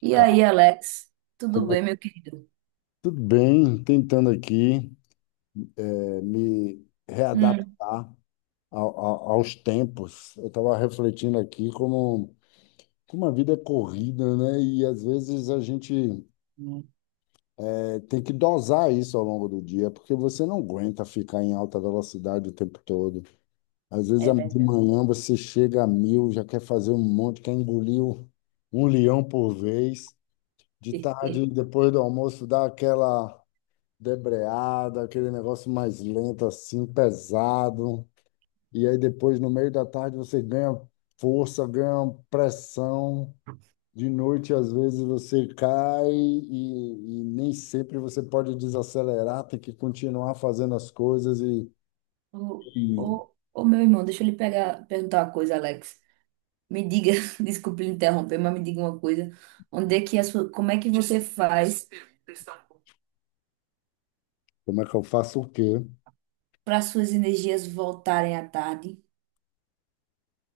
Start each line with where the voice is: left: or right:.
right: E
left: Tá.
right: aí, Alex? Tudo
left: Como é
right: bem,
left: que-
right: meu querido?
left: Tudo bem, tentando aqui me
right: Hum,
left: readaptar aos tempos. Eu estava refletindo aqui como a vida é corrida, né? E às vezes a gente
right: hum,
left: tem que dosar isso ao longo do dia, porque você não aguenta ficar em alta velocidade o tempo todo. Às vezes
right: é
left: de
right: verdade.
left: manhã você chega a mil, já quer fazer um monte, quer engolir um leão por vez. De tarde, depois do almoço, dá aquela debreada, aquele negócio mais lento assim, pesado. E aí depois, no meio da tarde, você ganha força, ganha pressão. De noite, às vezes, você cai e nem sempre você pode desacelerar, tem que continuar fazendo as coisas e,
right: O,
left: e
right: o meu irmão, deixa eu lhe pegar, perguntar uma coisa, Alex. Me diga, desculpe lhe interromper, mas me diga uma coisa. Onde é que a sua, como é que você faz
left: como é que eu faço o quê?
right: para suas energias voltarem à tarde?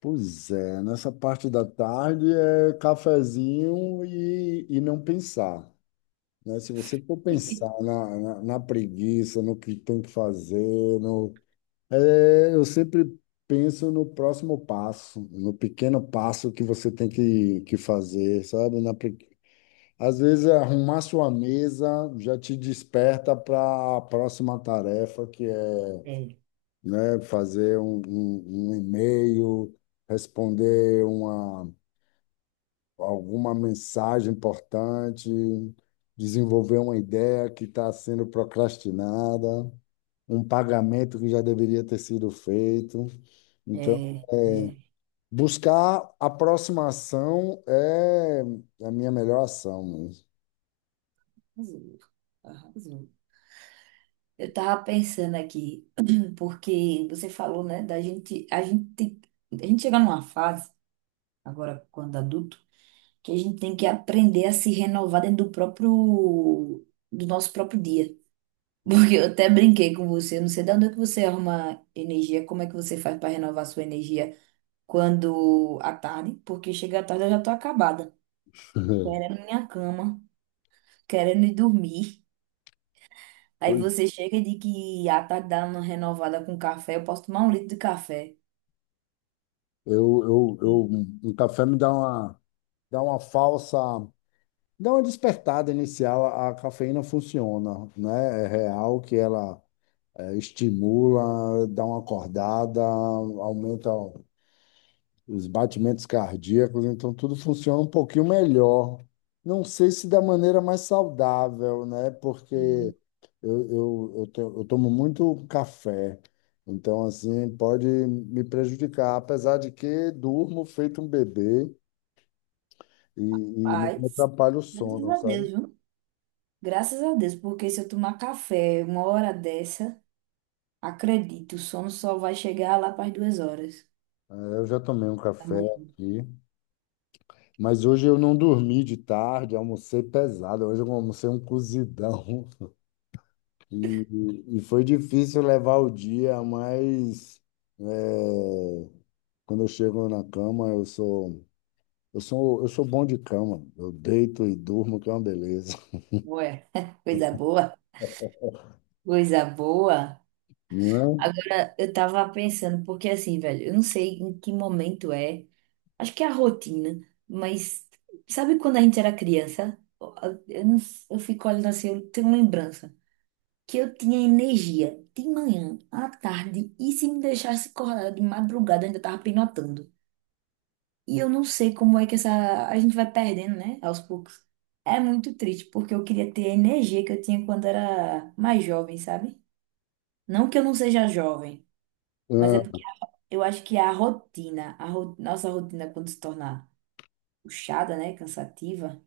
left: Pois é, nessa parte da tarde é cafezinho e não pensar, né? Se você for pensar na preguiça, no que tem que fazer, no, é, eu sempre penso no próximo passo, no pequeno passo que você tem que fazer, sabe? Às vezes, arrumar sua mesa já te desperta para a próxima tarefa, que é,
right: É,
left: né, fazer um e-mail, responder uma alguma mensagem importante, desenvolver uma ideia que está sendo procrastinada, um pagamento que já deveria ter sido feito. Então,
right: é, é.
left: buscar aproximação é a minha melhor ação mesmo.
right: Arrasou, arrasou. Eu tava pensando aqui, porque você falou, né, da gente, a gente, a gente chega numa fase agora quando adulto, que a gente tem que aprender a se renovar dentro do próprio, do nosso próprio dia. Porque eu até brinquei com você, eu não sei de onde é que você arruma energia, como é que você faz para renovar sua energia quando à tarde, porque chega à tarde eu já tô acabada, querendo minha cama, querendo ir dormir. Aí
left: Ui,
right: você chega e diz que à tarde dá uma renovada com café, eu posso tomar um litro de café.
left: Eu, eu, eu, o café me dá dá dá uma despertada inicial. A cafeína funciona, né? É real que ela estimula, dá uma acordada, aumenta os batimentos cardíacos, então tudo funciona um pouquinho melhor. Não sei se da maneira mais saudável, né? Porque
right: Uhum.
left: eu tomo muito café, então assim pode me prejudicar, apesar de que durmo feito um bebê e não me
right: Paz,
left: atrapalha o
right: graças
left: sono,
right: a
left: sabe?
right: Deus, viu? Graças a Deus, porque se eu tomar café uma hora dessa acredito, o sono só vai chegar lá para as duas horas
left: É. Eu já tomei um
right: da
left: café
right: manhã.
left: aqui. Mas hoje eu não dormi de tarde, almocei pesado. Hoje eu almocei um cozidão e foi difícil levar o dia, mas é, quando eu chego na cama, eu sou bom de cama. Eu deito e durmo, que é uma beleza,
right: Ué, coisa boa, coisa boa.
left: não é?
right: Agora, eu tava pensando, porque assim, velho, eu não sei em que momento é, acho que é a rotina, mas sabe quando a gente era criança? Eu, não, eu fico olhando assim, eu tenho lembrança que eu tinha energia de manhã, à tarde, e se me deixasse acordar de madrugada, eu ainda tava pinotando. E eu não sei como é que essa a gente vai perdendo, né, aos poucos. É muito triste, porque eu queria ter a energia que eu tinha quando era mais jovem, sabe? Não que eu não seja jovem, mas é
left: Ah,
right: porque eu acho que a rotina, nossa rotina quando se torna puxada, né, cansativa,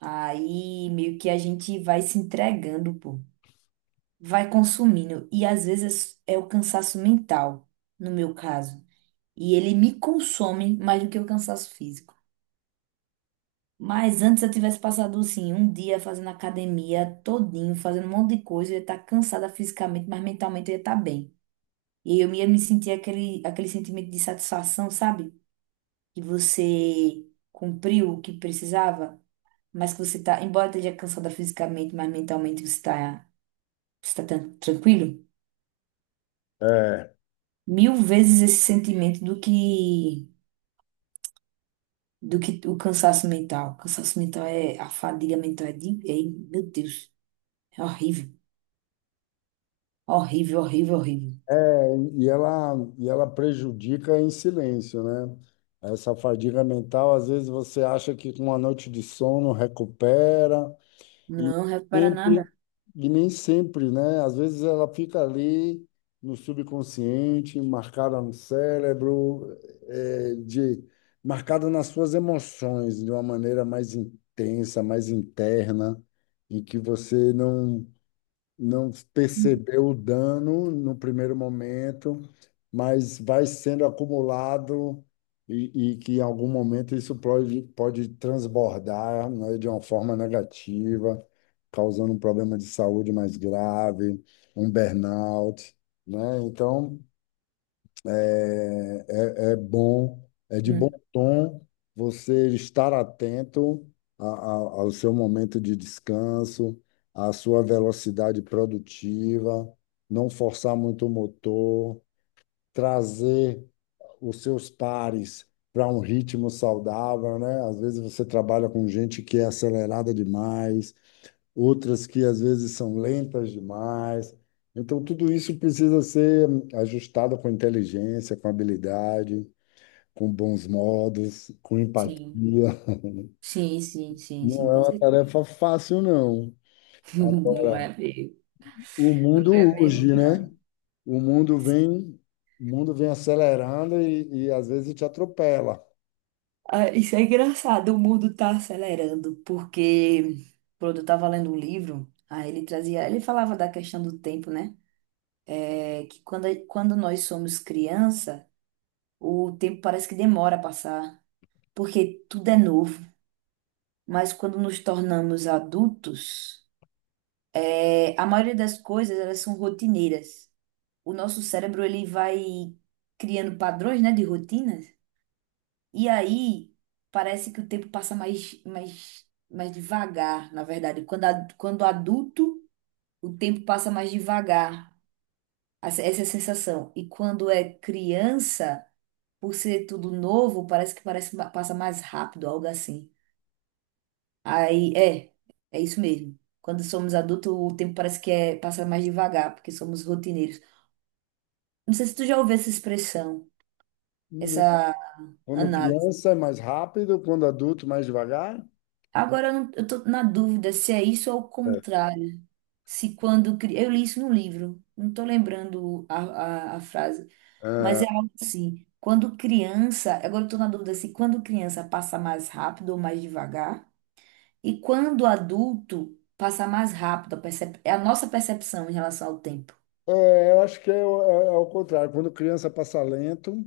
right: aí meio que a gente vai se entregando, pô, vai consumindo e às vezes é o cansaço mental, no meu caso, e ele me consome mais do que o cansaço físico. Mas antes eu tivesse passado, assim, um dia fazendo academia todinho, fazendo um monte de coisa, eu ia estar cansada fisicamente, mas mentalmente eu ia estar bem. E eu ia me sentir aquele, aquele sentimento de satisfação, sabe? Que você cumpriu o que precisava, mas que você tá, embora esteja cansada fisicamente, mas mentalmente você está você tá tranquilo.
left: é.
right: Mil vezes esse sentimento do que o cansaço mental. O cansaço mental é, a fadiga mental é, de, é, meu Deus, é horrível, horrível, horrível, horrível.
left: E ela prejudica em silêncio, né? Essa fadiga mental, às vezes você acha que com uma noite de sono recupera, e
right: Não, repara
left: sempre,
right: nada.
left: e nem sempre, né? Às vezes ela fica ali no subconsciente, marcada no cérebro, é, de, marcada nas suas emoções de uma maneira mais intensa, mais interna, e que você não percebeu o dano no primeiro momento, mas vai sendo acumulado e que em algum momento isso pode transbordar, né, de uma forma negativa, causando um problema de saúde mais grave, um burnout, né? Então, é, é bom, é de bom
right: Uhum.
left: tom você estar atento a- a- ao seu momento de descanso, à sua velocidade produtiva, não forçar muito o motor, trazer os seus pares para um ritmo saudável, né? Às vezes você trabalha com gente que é acelerada demais, outras que às vezes são lentas demais. Então, tudo isso precisa ser ajustado com inteligência, com habilidade, com bons modos, com empatia.
right: Sim, sim, sim, sim, sim,
left: Não é
right: com
left: uma
right: certeza.
left: tarefa fácil, não.
right: Não
left: Agora,
right: é mesmo,
left: o
right: não
left: mundo
right: é mesmo,
left: urge, né?
right: não.
left: O mundo vem, o mundo vem acelerando e às vezes te atropela.
right: Ah, isso é engraçado, o mundo tá acelerando, porque quando eu tava lendo um livro, aí ele trazia, ele falava da questão do tempo, né? É que quando, quando nós somos criança, o tempo parece que demora a passar, porque tudo é novo. Mas quando nos tornamos adultos, é, a maioria das coisas, elas são rotineiras. O nosso cérebro ele vai criando padrões, né, de rotinas. E aí parece que o tempo passa mais devagar, na verdade. Quando adulto, o tempo passa mais devagar. Essa é a sensação. E quando é criança, por ser tudo novo, parece que passa mais rápido, algo assim. Aí é, é isso mesmo. Quando somos adultos, o tempo parece que é, passa mais devagar, porque somos rotineiros. Não sei se tu já ouviu essa expressão, essa
left: Quando
right: análise.
left: criança é mais rápido, quando adulto mais devagar.
right: Agora eu, não, eu tô na dúvida se é isso ou o
left: É,
right: contrário. Se quando. Cri- Eu li isso no livro, não tô lembrando a frase, mas é algo assim. Quando criança. Agora eu tô na dúvida se quando criança passa mais rápido ou mais devagar. E quando adulto passa mais rápido. É a nossa percepção em relação ao tempo.
left: Eu acho que é, é o contrário. Quando criança passa lento,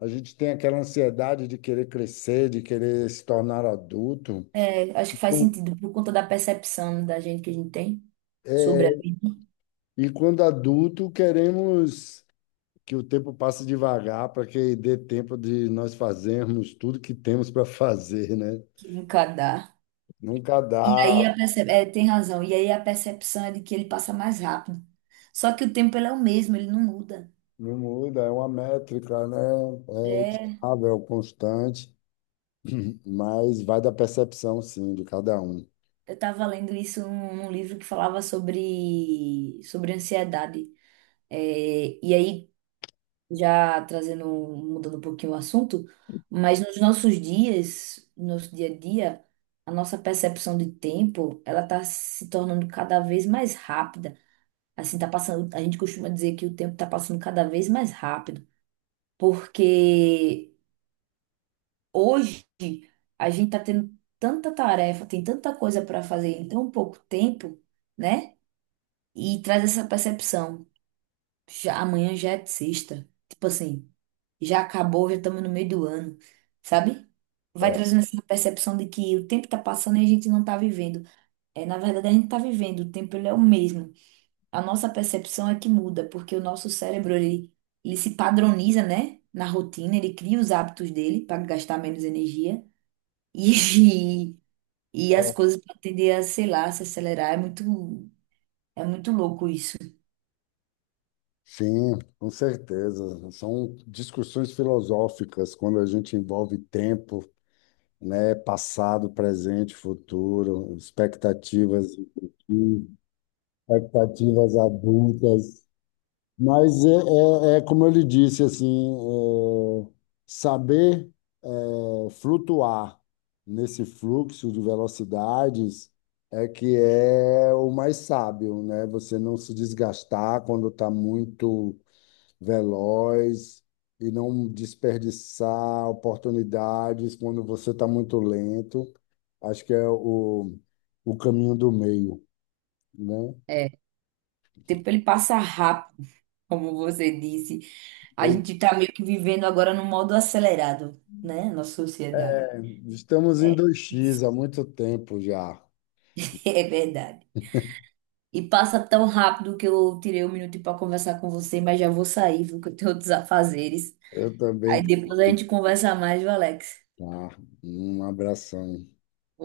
left: a gente tem aquela ansiedade de querer crescer, de querer se tornar adulto.
right: É, acho que faz sentido por conta da percepção da gente que a gente tem sobre a vida
left: E quando adulto, queremos que o tempo passe devagar para que dê tempo de nós fazermos tudo que temos para fazer, né?
right: que encadar.
left: Nunca
right: E aí
left: dá,
right: a é, tem razão. E aí a percepção é de que ele passa mais rápido. Só que o tempo ele é o mesmo, ele não muda.
left: não muda, é uma métrica, né? É
right: É,
left: estável, constante, mas vai da percepção, sim, de cada um.
right: eu estava lendo isso num livro que falava sobre ansiedade. É, e aí, já trazendo, mudando um pouquinho o assunto, mas nos nossos dias, no nosso dia a dia, a nossa percepção de tempo, ela está se tornando cada vez mais rápida. Assim, tá passando, a gente costuma dizer que o tempo está passando cada vez mais rápido, porque hoje a gente tá tendo tanta tarefa, tem tanta coisa para fazer em tão pouco tempo, né? E traz essa percepção. Já, amanhã já é sexta. Tipo assim, já acabou, já estamos no meio do ano, sabe? Vai
left: É,
right: trazendo essa percepção de que o tempo tá passando e a gente não tá vivendo. É, na verdade, a gente tá vivendo, o tempo ele é o mesmo. A nossa percepção é que muda, porque o nosso cérebro, ele se padroniza, né, na rotina, ele cria os hábitos dele para gastar menos energia e, e as coisas para tender a, sei lá, se acelerar. É muito louco isso.
left: sim, com certeza. São discussões filosóficas quando a gente envolve tempo, né? Passado, presente, futuro, expectativas, expectativas adultas. Mas é como eu lhe disse, assim, é, saber, flutuar nesse fluxo de velocidades é que é o mais sábio, né? Você não se desgastar quando está muito veloz e não desperdiçar oportunidades quando você está muito lento. Acho que é o caminho do meio, né?
right: É, o tempo ele passa rápido, como você disse. A
left: Pois
right: gente tá meio que vivendo agora no modo acelerado, né, nossa sociedade.
left: é, estamos em
right: É
left: dois
right: isso,
left: x há muito tempo já.
right: é verdade. E passa tão rápido que eu tirei um minuto para conversar com você, mas já vou sair, viu, que eu tenho outros afazeres.
left: Eu também
right: Aí
left: tenho
right: depois a
left: que ir.
right: gente conversa mais, viu, Alex?
left: Tá. Um abração.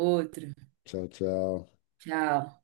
right: Outro.
left: Tchau, tchau.
right: Tchau.